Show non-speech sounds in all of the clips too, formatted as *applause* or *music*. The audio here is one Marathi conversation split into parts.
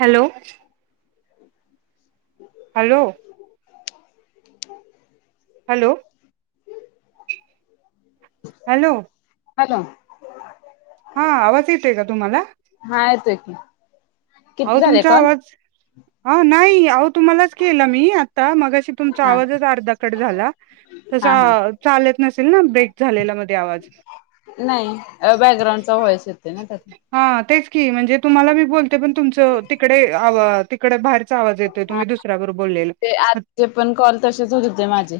हॅलो हॅलो रिकामा ऑडिओ *inaudible* हॅलो हॅलो हॅलो हा आवाज येतोय का तुम्हाला हा येतोय की किती आहो झाले तुमचा कॉल आवाज हा नाही आहो तुम्हालाच केला मी आता मगाशी तुमचा हा आवाजच अर्धा कट झाला तसा हा हा चालत नसेल ना ब्रेक झालेला मध्ये आवाज नाही बॅकग्राउंडचा व्हॉइस येतोय ना त्यात हा तेच की म्हणजे तुम्हाला मी बोलते पण तुम हो तिकडे आव तिकडे भाय ह ते आजे पण कॉल तसेच होत होते माझे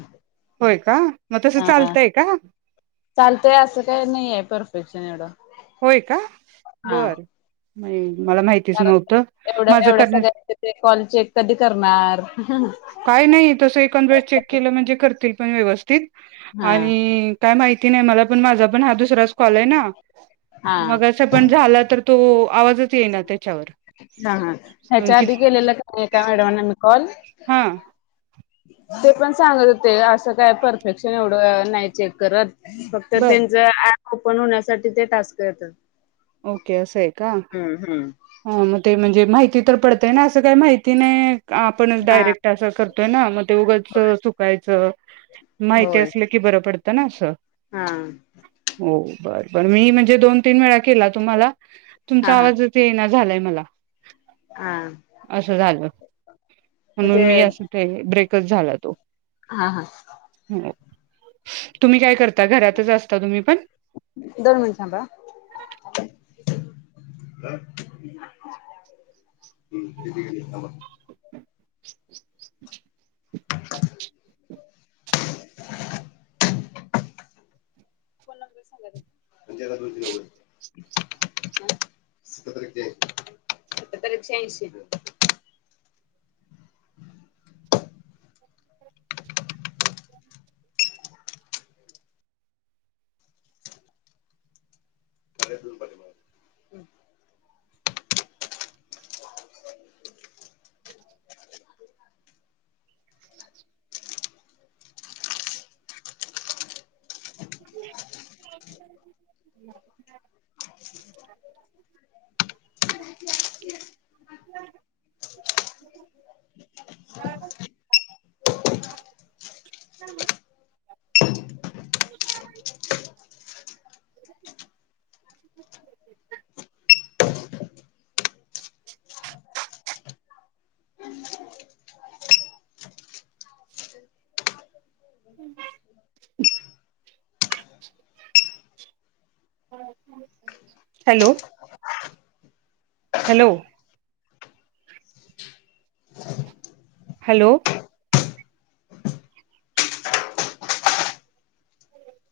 होय का मग तसं हा चालतंय का चालतय अस काय नाये परफेक्ट *unintelligible* होय का बरं नाई. मला माहिच कारण न्हवत माज एवढं माझ एवढं कर सगळ्यांचे ते कॉल चेक कधी करणार हा काय नाही तस एखांद वेळेस चेक केल म्हणजे करतील. पण व्यवस्थित हा आणि काय माहित नाही मला पण मा पण हा दु तर आज कॉलय ना. मग असं पण झालं तर तो आवाजच येईना त्याच्यावर हा हा ह्याच्या कि आधी केलेला का नाही त्या मॅडमांना मी कॉल हा. ते पण सांगत होते अस कुठ काय परफेक्शन एवढ अ नाही चेक करत. फक्त बर त्यांच ॲप ओपन होण्यासाठी ते टास्क येतात. ओके असंय का हम्म हम्म. हा मग ते म्हणजे माहिती तर पडतय ना असं काही माहिती नाही. आपणच हा डायरेक्ट असं करतोय ना मग ते उगंच चुकायचं माहिती होय असलं की बरं पडत तर ना असं. हा. हो बर बर मी म्हणजे दोन तीन वेळा केला तुम्हाला हा तुमचा हा आवाजच येईना झालंय मला. हा असं झालं. म्हणून ते मी असं ते ब्रेक झाला तो. हा हा. हो तुम्ही काय कर आता घरातच असता तुम्ही पण? दोन मिनिट थांबा. *inaudible* *inaudible* *inaudible* *inaudible* हम्म *inaudible* *inaudible* अ ह अ हॅलो. हॅलो. हॅलो.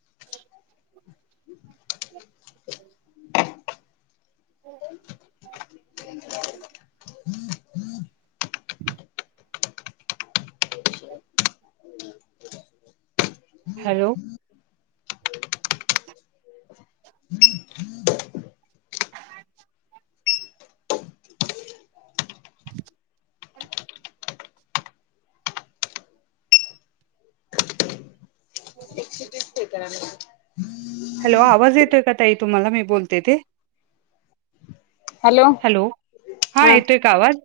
*inaudible* *unintelligible* *inaudible* *inaudible* हॅलो *unintelligible* एकशे तीस पे करायला ला हॅलो आवाज येत य तो का ताइ तुम्हाला मी बोलतेय ते हॅलो हा येतोय का आवाज?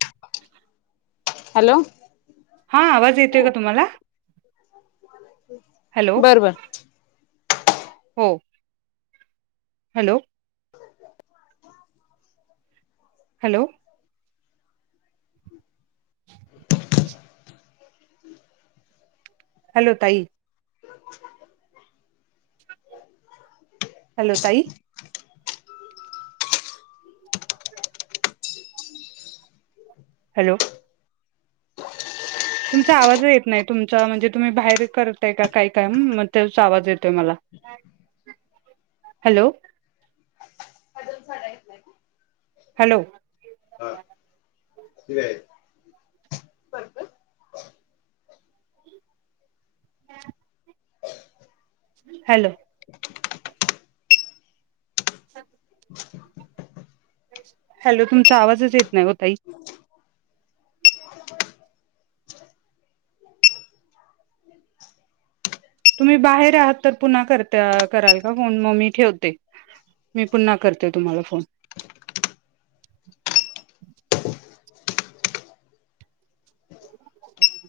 हॅलो हा आवाज येतोय का तुम्हाला? हॅलो बर बर हो हॅलो हॅलो हॅलो ताई हॅलो, ताई हॅलो तुमचा आवाज येत नाही तुमचा म्हणजे तुम्ही बाहेर करताय का काही काय म तोच आवाज येतोय मला हॅलो बर. हॅलो *unintelligible* हॅलो *inaudible* हॅलो तुमचा आवाजच येत नाही ओ ताई तुम्ही बाहेर आहात तर पुन्हा करते कराल का फोन म मी ठेवते मी पुन्हा करते तुम्हाला फोन फोन